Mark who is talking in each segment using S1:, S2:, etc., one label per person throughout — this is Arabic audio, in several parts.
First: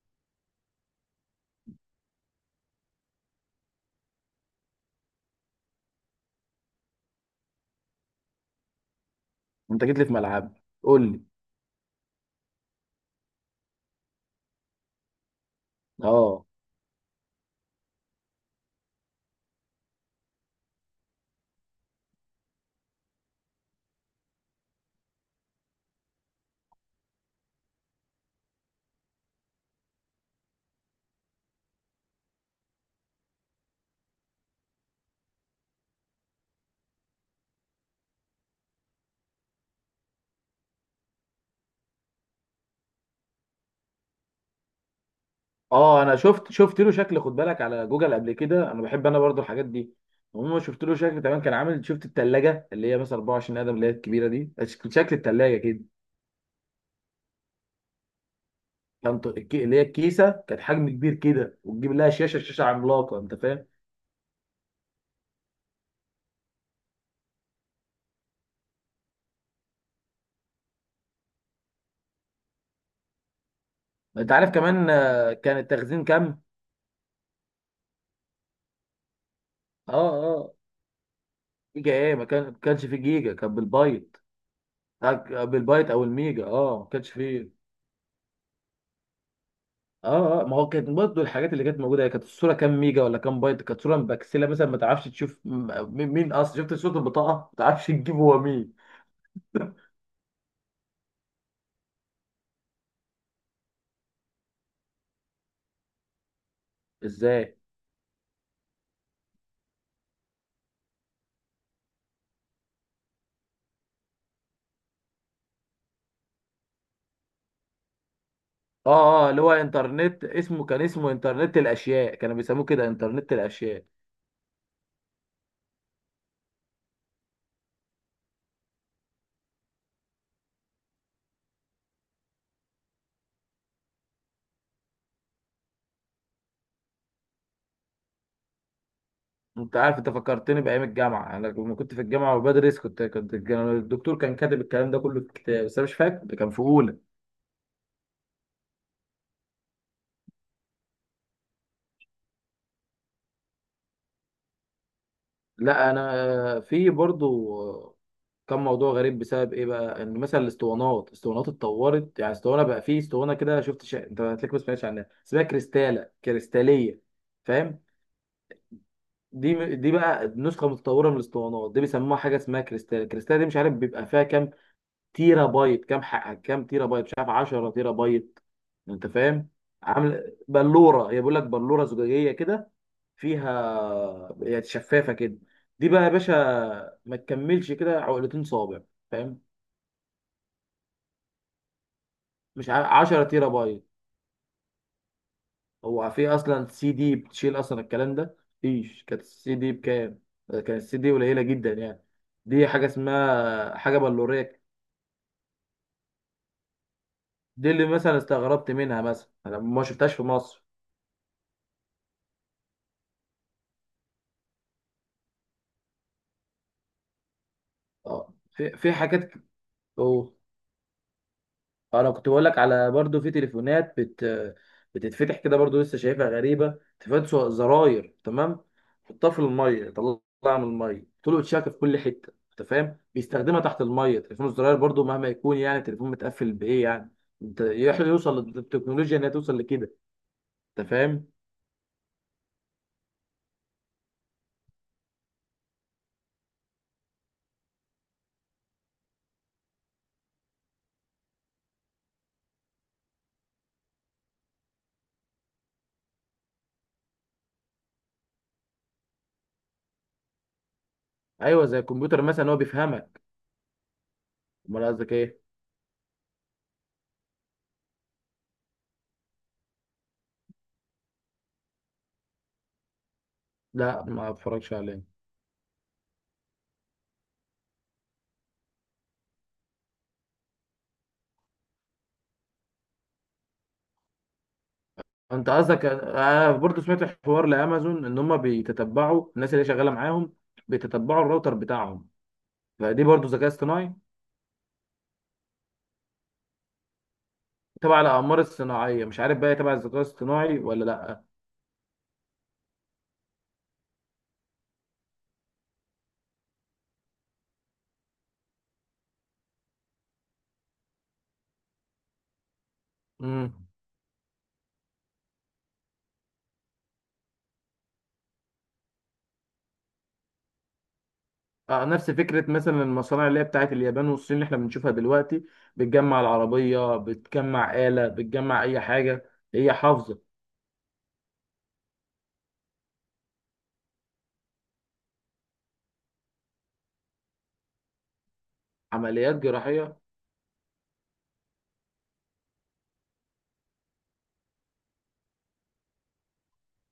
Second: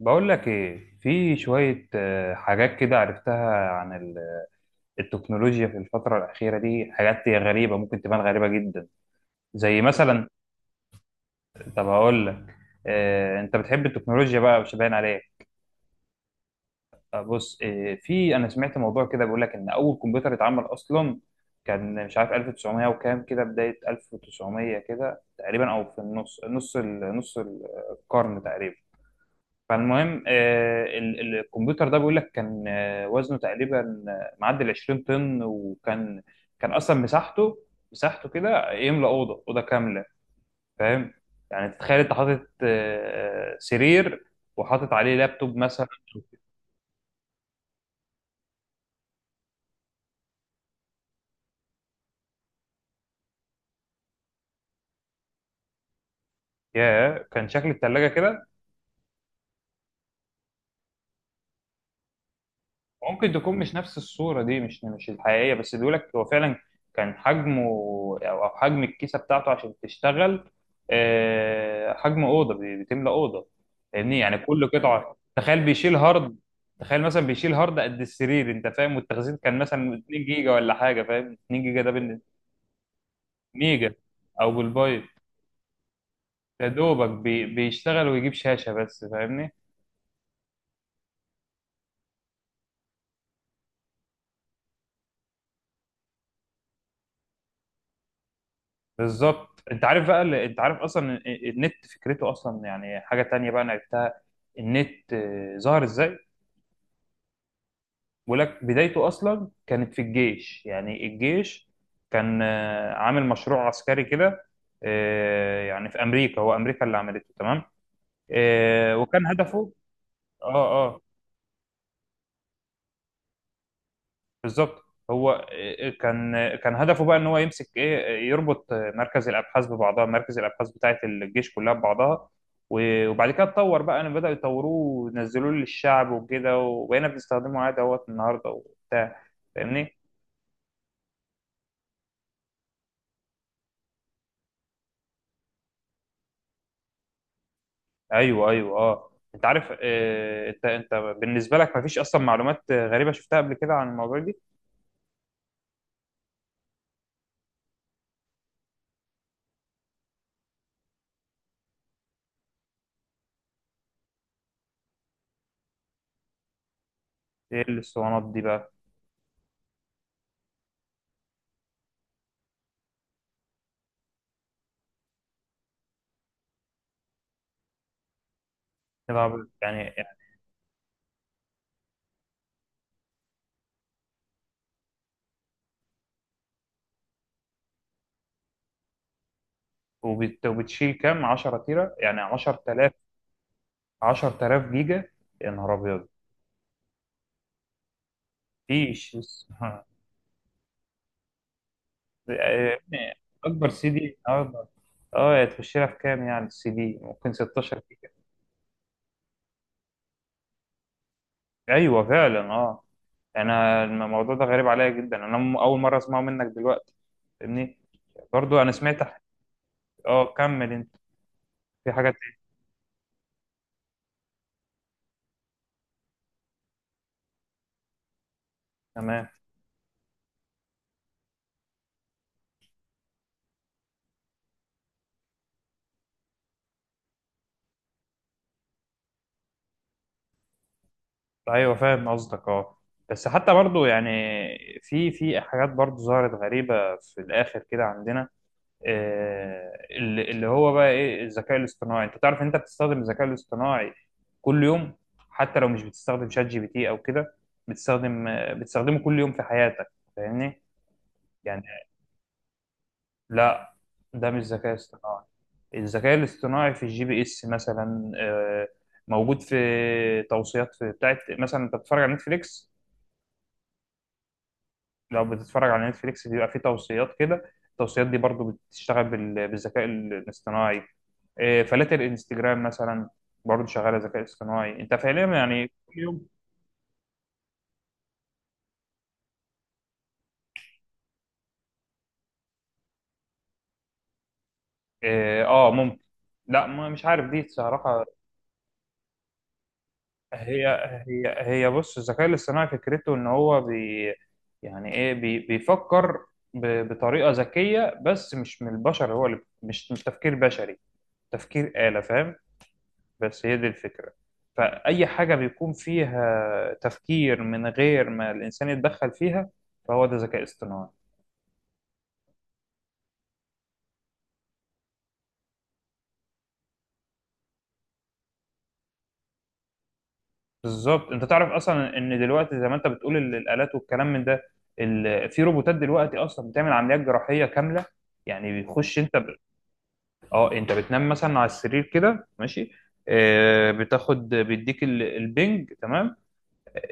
S1: بقول لك ايه؟ في شوية حاجات كده عرفتها عن التكنولوجيا في الفترة الأخيرة دي. حاجات هي غريبة، ممكن تبان غريبة جدا. زي
S2: انت جيت لي في
S1: مثلا،
S2: ملعب، قول لي.
S1: طب هقول لك. انت بتحب التكنولوجيا بقى؟ مش باين عليك.
S2: لا، اه.
S1: بص، آه، في انا سمعت موضوع كده بيقول لك ان اول كمبيوتر اتعمل اصلا كان، مش عارف 1900 وكام، كده بداية 1900 كده تقريبا، او في النص، نص القرن تقريبا. فالمهم الكمبيوتر ده بيقول لك كان وزنه تقريبا معدي ال 20 طن. وكان اصلا مساحته كده يملى اوضه كامله. فاهم؟ يعني تتخيل انت حاطط سرير وحاطط عليه لابتوب مثلا.
S2: اه، انا شفت له شكل، خد بالك على جوجل قبل كده. انا بحب، انا برضو الحاجات دي. المهم، شفت له شكل. تمام، كان عامل، شفت التلاجة اللي هي مثلا 24 قدم اللي هي الكبيره دي. شكل التلاجة كده.
S1: يا كان شكل الثلاجه كده.
S2: كان اللي هي الكيسه، كانت حجم كبير كده، وتجيب لها شاشه عملاقه.
S1: ممكن
S2: انت
S1: تكون
S2: فاهم؟
S1: مش نفس الصورة دي، مش الحقيقية، بس بيقولك هو فعلا كان حجمه، أو حجم الكيسة بتاعته عشان تشتغل، حجم أوضة، بتملى أوضة. فاهمني؟
S2: انت
S1: يعني
S2: عارف
S1: كل
S2: كمان،
S1: قطعة
S2: كان
S1: تخيل بيشيل
S2: التخزين
S1: هارد.
S2: كام؟
S1: تخيل مثلا بيشيل هارد قد السرير. أنت فاهم؟ والتخزين كان
S2: اه.
S1: مثلا 2 جيجا
S2: اه.
S1: ولا حاجة. فاهم؟ 2 جيجا ده
S2: جيجا ايه؟
S1: بالنسبة،
S2: ما كانش فيه جيجا، كان
S1: ميجا
S2: بالبايت.
S1: أو بالبايت.
S2: بالبايت او الميجا،
S1: يا
S2: اه ما
S1: دوبك
S2: كانش فيه.
S1: بيشتغل ويجيب شاشة بس. فاهمني؟
S2: اه، اه، ما هو كانت برضه الحاجات اللي كانت موجوده، هي كانت الصوره كام ميجا ولا كام بايت. كانت صوره مبكسله مثلا، ما تعرفش تشوف مين اصلا. شفت صوره البطاقه ما تعرفش تجيب هو مين.
S1: بالظبط. انت عارف بقى، اللي انت عارف اصلا النت فكرته اصلا، يعني حاجه تانية بقى انا عرفتها. النت ظهر ازاي؟
S2: ازاي؟
S1: بقول لك بدايته اصلا كانت في الجيش. يعني الجيش كان عامل مشروع عسكري كده. يعني في امريكا، هو امريكا اللي عملته، تمام؟ وكان
S2: اه، اه، اللي هو
S1: هدفه.
S2: انترنت، اسمه كان
S1: اه اه،
S2: اسمه انترنت الاشياء، كانوا بيسموه كده، انترنت الاشياء.
S1: بالظبط. هو كان هدفه بقى، ان هو يمسك ايه، يربط مركز الابحاث ببعضها، مركز الابحاث بتاعه الجيش كلها ببعضها. وبعد كده اتطور بقى، ان بداوا يطوروه ونزلوه للشعب وكده، وبقينا بنستخدمه عادي اهوت النهارده وبتاع.
S2: انت
S1: فاهمني؟
S2: عارف، انت فكرتني بايام الجامعه. انا لما كنت في الجامعه وبدرس، كنت كنت كان الدكتور كان كاتب الكلام ده كله في كتاب، بس انا مش فاكر ده كان في اولى.
S1: ايوه ايوه اه. انت عارف انت بالنسبه لك مفيش اصلا معلومات غريبه شفتها قبل كده عن الموضوع دي؟
S2: لا، انا في برضه. كان موضوع غريب، بسبب ايه بقى؟ ان مثلا الاسطوانات اتطورت. يعني اسطوانه بقى، فيه اسطوانه كده، شفت انت هتلاقيك ما سمعتش عنها، اسمها كريستاله كريستاليه.
S1: ايه
S2: فاهم؟
S1: الاسطوانات دي بقى؟
S2: دي بقى نسخه متطوره من الاسطوانات دي، بيسموها حاجه اسمها كريستاله. الكريستاله دي مش عارف بيبقى فيها كام تيرا بايت، كام، حق كام تيرا بايت. مش عارف، 10 تيرا بايت. انت
S1: طبعاً
S2: فاهم؟
S1: يعني.
S2: عامل بلوره، هي بيقول لك بلوره زجاجيه كده، فيها، هي شفافه كده. دي بقى يا باشا، ما تكملش كده، عقلتين صابع. فاهم؟
S1: وبتشيل كام، 10 تيره يعني،
S2: مش عارف،
S1: 10,000
S2: 10 تيرا بايت.
S1: 10,000 جيجا. يا نهار ابيض!
S2: هو في اصلا سي دي بتشيل اصلا الكلام ده؟ مفيش.
S1: مفيش؟
S2: كانت السي دي بكام؟ كانت السي دي قليله جدا يعني. دي
S1: آه،
S2: حاجه
S1: يعني اكبر
S2: اسمها
S1: سي
S2: حاجه
S1: دي
S2: بلوريه.
S1: النهارده، اه تخش لها في كام يعني؟ السي دي ممكن
S2: دي
S1: 16
S2: اللي
S1: جيجا.
S2: مثلا استغربت منها، مثلا انا ما شفتهاش في مصر.
S1: ايوه فعلا اه. انا الموضوع ده غريب عليا جدا، انا اول مره اسمعه منك دلوقتي. فاهمني؟
S2: اه،
S1: برضو
S2: في
S1: انا
S2: في
S1: سمعت
S2: حاجات.
S1: اه
S2: اوه
S1: كمل انت. في حاجه
S2: انا كنت بقول
S1: تانية؟
S2: لك على، برضو في تليفونات بتتفتح كده، برضو لسه شايفها غريبه، تليفونات زراير. تمام،
S1: تمام.
S2: حطها في الميه، طلعها من الميه، طول شاكه في كل حته. انت فاهم؟ بيستخدمها تحت الميه، تليفون الزراير برضو مهما يكون يعني، تليفون متقفل بايه يعني؟ يوصل للتكنولوجيا انها توصل لكده. انت فاهم؟
S1: ايوه فاهم قصدك اه. بس حتى برضو يعني في حاجات برضو ظهرت غريبه في الاخر كده عندنا. اللي هو بقى ايه؟ الذكاء الاصطناعي. انت تعرف ان انت بتستخدم الذكاء الاصطناعي كل يوم؟ حتى لو مش بتستخدم شات جي بي تي او كده، بتستخدمه كل يوم في حياتك. فاهمني؟ يعني.
S2: ايوه، زي الكمبيوتر مثلا هو بيفهمك.
S1: لا، ده مش ذكاء
S2: امال قصدك
S1: اصطناعي.
S2: ايه؟
S1: الذكاء الاصطناعي في الجي بي اس مثلا، موجود في توصيات في بتاعت مثلا. انت بتتفرج على نتفليكس؟
S2: لا، ما اتفرجش عليه.
S1: لو بتتفرج على نتفليكس بيبقى في توصيات كده. التوصيات دي برضو بتشتغل بالذكاء الاصطناعي. إيه، فلاتر انستجرام مثلا برضه شغاله ذكاء اصطناعي. انت فعليا
S2: انت
S1: يعني
S2: قصدك؟
S1: كل يوم.
S2: انا برضه سمعت حوار لامازون ان هم بيتتبعوا الناس اللي شغاله معاهم، بيتتبعوا الراوتر بتاعهم، فدي برضه ذكاء اصطناعي.
S1: اه ممكن. لا، مش عارف دي
S2: تبع
S1: صراحه.
S2: الاقمار الصناعيه مش عارف بقى، هي تبع الذكاء الاصطناعي
S1: هي
S2: ولا لا.
S1: هي بص، الذكاء الاصطناعي فكرته ان هو يعني ايه، بيفكر بطريقه ذكيه، بس مش من البشر هو، اللي مش تفكير بشري، تفكير آلة. فاهم؟ بس
S2: امم
S1: هي دي الفكره. فاي حاجه بيكون فيها تفكير من غير ما الانسان يتدخل فيها، فهو ده ذكاء اصطناعي.
S2: آه، نفس فكره مثلا المصانع اللي هي بتاعت اليابان والصين اللي احنا بنشوفها دلوقتي، بتجمع العربيه، بتجمع آلة، بتجمع اي حاجه هي حافظه.
S1: بالظبط. انت تعرف اصلا ان دلوقتي، زي ما انت بتقول، الالات والكلام من ده، في روبوتات دلوقتي اصلا بتعمل عمليات جراحيه كامله. يعني بتخش انت
S2: عمليات جراحيه؟
S1: اه. انت بتنام مثلا على السرير كده ماشي، بتاخد بيديك البنج، تمام؟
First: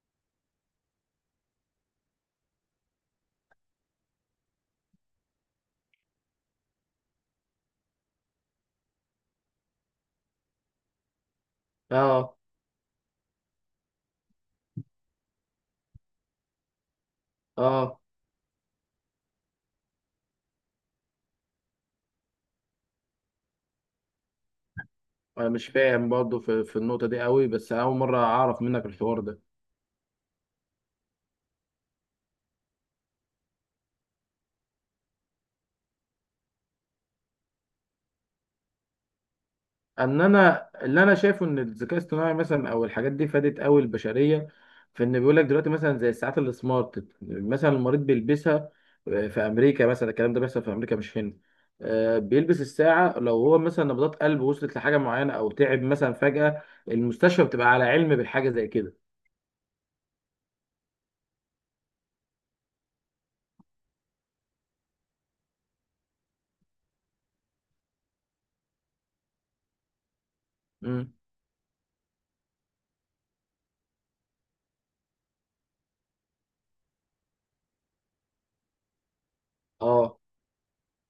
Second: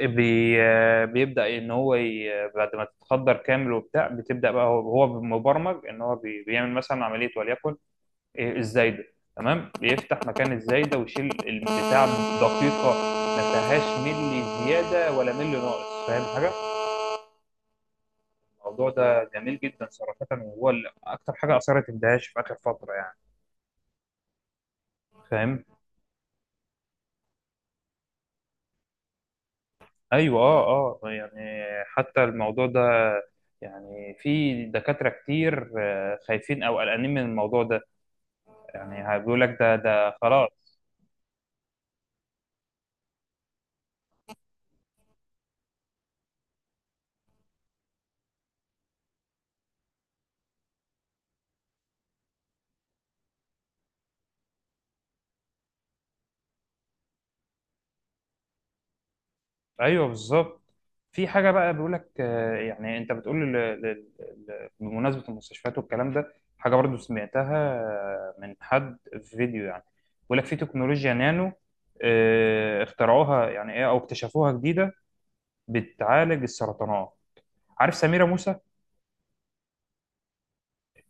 S1: آه، بي... آه، بيبدا ان هو ي... بعد ما تتخدر كامل وبتاع، بتبدا بقى. هو مبرمج ان هو بيعمل مثلا عمليه، وليكن إيه، الزايده. تمام؟ بيفتح مكان الزايده ويشيل البتاع
S2: اه.
S1: بدقيقه، ما فيهاش ملي زياده ولا ملي ناقص. فاهم حاجه؟
S2: اه.
S1: الموضوع ده جميل جدا صراحه، وهو اللي اكتر حاجه اثرت اندهاش في اخر فتره يعني.
S2: انا
S1: فاهم؟
S2: مش فاهم برضه في النقطه دي قوي، بس اول مره اعرف منك الحوار ده.
S1: ايوه اه اه. يعني حتى الموضوع ده، يعني في دكاتره كتير خايفين او قلقانين من الموضوع ده، يعني بيقول لك ده
S2: ان
S1: خلاص.
S2: انا، اللي انا شايفه ان الذكاء الاصطناعي مثلا او الحاجات دي فادت قوي البشريه، في ان بيقول لك دلوقتي مثلا زي الساعات السمارت، مثلا المريض بيلبسها، في امريكا مثلا، الكلام ده بيحصل في امريكا مش هنا. بيلبس الساعه، لو هو مثلا نبضات قلبه وصلت لحاجه معينه او تعب مثلا فجاه، المستشفى بتبقى على علم بالحاجه زي كده.
S1: ايوه بالظبط. في حاجه بقى بيقول لك يعني انت بتقول بمناسبه المستشفيات والكلام ده، حاجه برضو سمعتها من حد في فيديو يعني. بيقول لك في
S2: مم.
S1: تكنولوجيا نانو اخترعوها يعني، ايه او اكتشفوها جديده، بتعالج السرطانات. عارف سميره موسى؟
S2: اه،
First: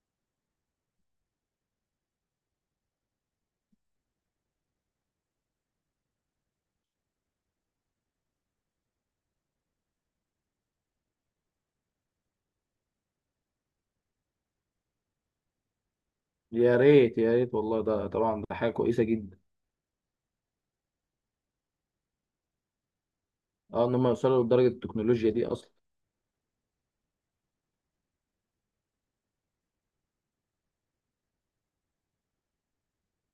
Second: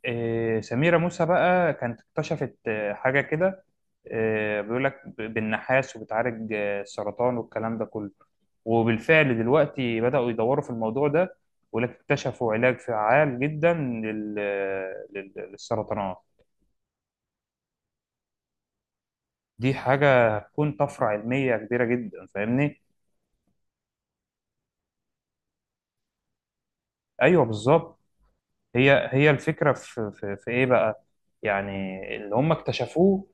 S1: سميره موسى بقى كانت اكتشفت حاجه كده، بيقول لك بالنحاس، وبتعالج السرطان والكلام ده كله. وبالفعل دلوقتي بدأوا يدوروا في الموضوع ده، ولكن اكتشفوا علاج فعال جدا للسرطانات.
S2: يا ريت يا ريت والله، ده طبعا ده حاجه كويسه جدا.
S1: دي حاجة هتكون طفرة علمية كبيرة جدا، فاهمني؟
S2: اه، ان هم يوصلوا لدرجه التكنولوجيا دي اصلا.
S1: أيوه بالظبط. هي الفكرة في إيه بقى؟ يعني اللي هم اكتشفوه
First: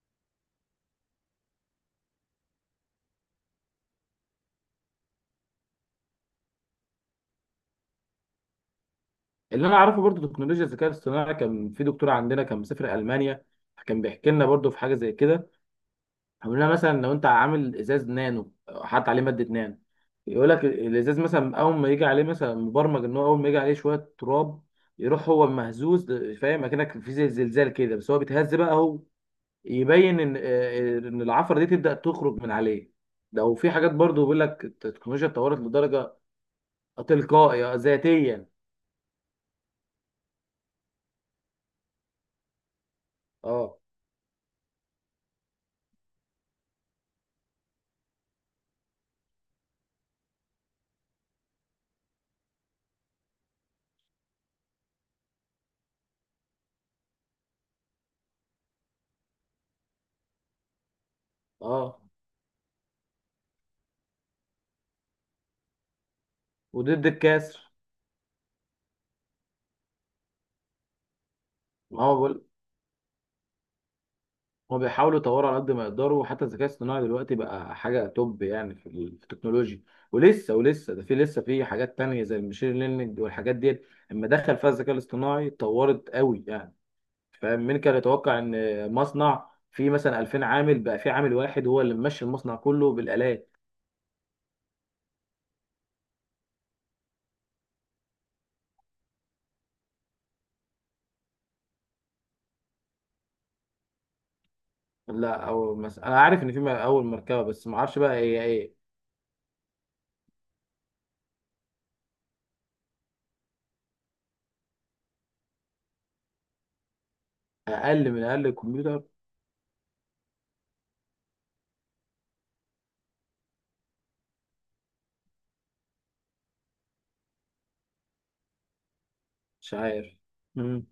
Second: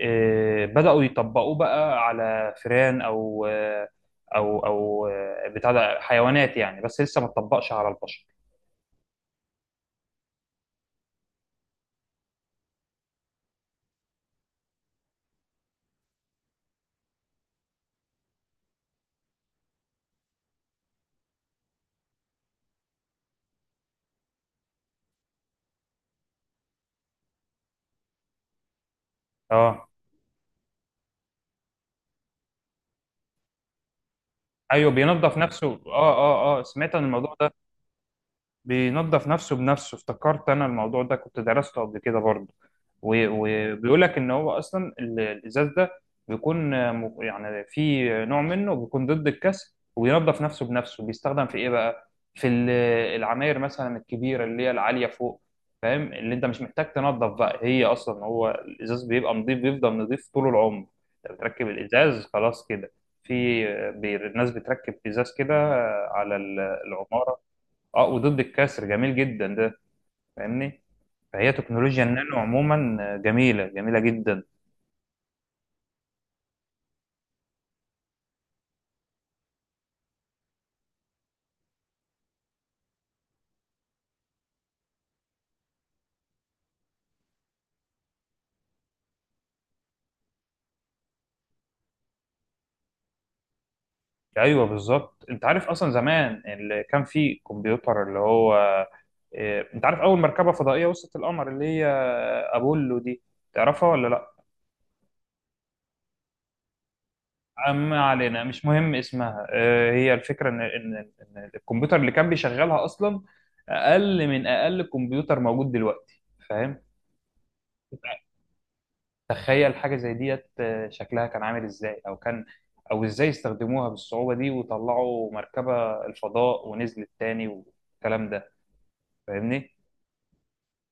S1: بدأوا يطبقوه بقى على فئران، أو أو بتاع ده حيوانات يعني، بس لسه ما اتطبقش على البشر.
S2: اللي انا اعرفه برضو تكنولوجيا الذكاء الاصطناعي، كان في دكتور عندنا كان مسافر المانيا، كان بيحكي لنا برضو في حاجه زي كده. بيقول لنا مثلا، لو انت عامل ازاز نانو، حاطط عليه ماده نانو، يقول لك الازاز مثلا اول ما يجي عليه، مثلا مبرمج ان هو اول ما يجي عليه شويه تراب، يروح هو مهزوز. فاهم؟ اكنك في زي زلزال كده، بس هو بيتهز بقى هو،
S1: اه
S2: يبين ان ان العفره دي تبدا تخرج من عليه. ده، وفي حاجات برضو بيقول لك
S1: ايوه،
S2: التكنولوجيا
S1: بينظف
S2: اتطورت
S1: نفسه. اه
S2: لدرجه
S1: اه اه سمعت عن الموضوع ده.
S2: تلقائيه ذاتيا.
S1: بينظف نفسه بنفسه، افتكرت انا الموضوع ده كنت درسته قبل كده برضه.
S2: اه.
S1: وبيقول لك ان هو اصلا الازاز ده بيكون يعني في نوع منه بيكون ضد الكسر وبينظف نفسه بنفسه. بيستخدم في ايه بقى؟ في العماير مثلا الكبيره اللي هي العاليه فوق. فاهم؟ اللي انت مش محتاج تنظف بقى، هي اصلا هو الازاز بيبقى نظيف، بيفضل نظيف طول العمر. انت بتركب
S2: اه.
S1: الازاز خلاص كده. في الناس بتركب ازاز كده على
S2: وضد
S1: العمارة.
S2: الكسر.
S1: اه وضد الكسر، جميل جدا ده. فاهمني؟ فهي تكنولوجيا
S2: ما هو
S1: النانو
S2: بقول،
S1: عموما جميله، جميله جدا.
S2: هو بيحاولوا يطوروا على قد ما يقدروا. وحتى الذكاء الاصطناعي دلوقتي بقى حاجة توب يعني، في في التكنولوجيا. ولسه ده لسه في حاجات تانية زي المشين ليرنينج والحاجات ديت، اما دخل فيها الذكاء الاصطناعي اتطورت قوي يعني. فاهم؟ مين كان يتوقع ان مصنع فيه مثلا 2000 عامل بقى في عامل واحد هو اللي ممشي المصنع كله بالآلات.
S1: ايوه بالظبط. انت عارف اصلا زمان، اللي كان فيه كمبيوتر اللي هو إيه، انت عارف اول مركبه فضائيه وصلت القمر اللي هي ابولو دي؟ تعرفها ولا لا؟
S2: لا، او مثلا انا عارف ان في اول مركبة، بس ما اعرفش
S1: ما
S2: بقى
S1: علينا،
S2: هي
S1: مش
S2: ايه.
S1: مهم اسمها. هي الفكره، ان إن الكمبيوتر اللي كان بيشغلها اصلا اقل من اقل كمبيوتر موجود دلوقتي. فاهم؟
S2: اقل من اقل الكمبيوتر.
S1: تخيل حاجة زي ديت، شكلها كان عامل ازاي، او ازاي استخدموها بالصعوبة دي، وطلعوا مركبة الفضاء ونزلت تاني والكلام ده.
S2: مش
S1: فاهمني؟
S2: عارف. مم.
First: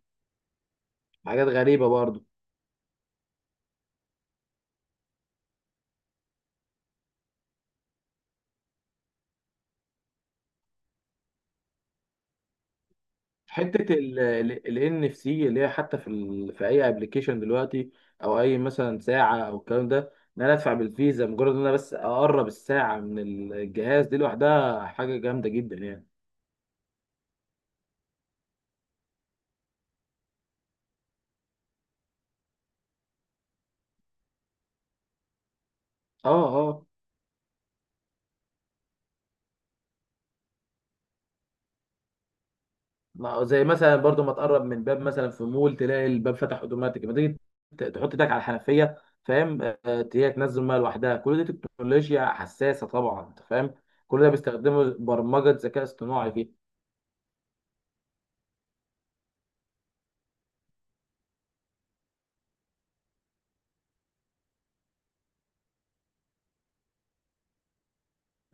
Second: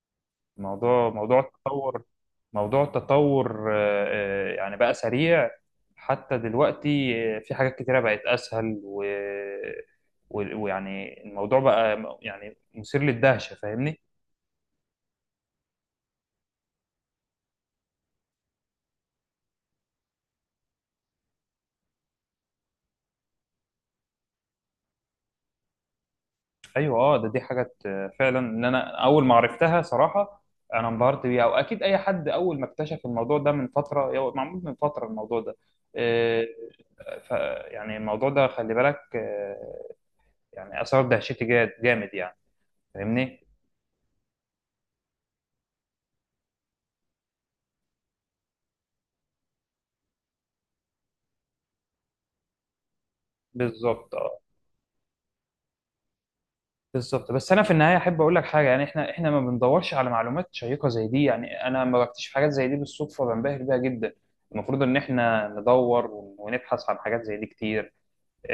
S1: موضوع موضوع
S2: حاجات غريبة
S1: التطور
S2: برضه.
S1: موضوع التطور يعني بقى سريع. حتى دلوقتي في حاجات كتيرة بقت اسهل، ويعني الموضوع بقى يعني مثير
S2: في
S1: للدهشة.
S2: حته
S1: فاهمني؟
S2: ال NFC، اللي هي حتى في في اي ابلكيشن دلوقتي، او اي مثلا ساعه او الكلام ده، ان انا ادفع بالفيزا، مجرد ان انا بس اقرب الساعه من الجهاز، دي لوحدها حاجه جامده جدا يعني.
S1: ايوه اه. ده دي حاجه فعلا، ان انا اول ما عرفتها صراحه، انا انبهرت بيها. واكيد اي حد اول ما اكتشف الموضوع ده من فتره، هو معمول من فتره الموضوع ده.
S2: اه.
S1: آه،
S2: اه.
S1: ف يعني الموضوع ده خلي بالك، يعني اثار دهشتي جامد يعني. فاهمني؟
S2: زي مثلا برضو، ما تقرب من باب مثلا في مول تلاقي الباب فتح اوتوماتيك، ما تيجي تحط ايدك على الحنفيه، فاهم؟ هي تنزل ميه لوحدها. كل دي تكنولوجيا حساسه طبعا، انت فاهم؟
S1: بالظبط
S2: كل ده
S1: اه
S2: بيستخدموا برمجه ذكاء اصطناعي فيه.
S1: بالظبط. بس انا في النهايه احب اقول لك حاجه، يعني احنا ما بندورش على معلومات شيقه زي دي. يعني انا لما بكتشف حاجات زي دي بالصدفه بنبهر بيها جدا. المفروض ان احنا ندور ونبحث عن حاجات زي دي كتير.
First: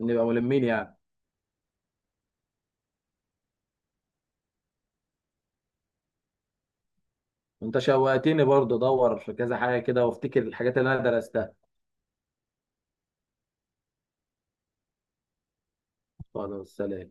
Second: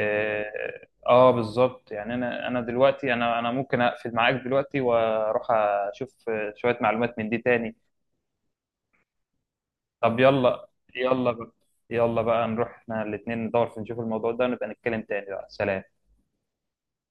S2: نبقى ملمين يعني.
S1: بالظبط. يعني انا دلوقتي انا ممكن اقفل معاك دلوقتي واروح اشوف شوية معلومات من دي تاني.
S2: انت شوقتني، برضه ادور في كذا حاجه كده
S1: طب
S2: وافتكر
S1: يلا.
S2: الحاجات اللي انا
S1: يلا بقى،
S2: درستها.
S1: يلا بقى نروح احنا الاتنين ندور، في نشوف الموضوع ده، ونبقى نتكلم تاني بقى. سلام.
S2: خلاص، سلام.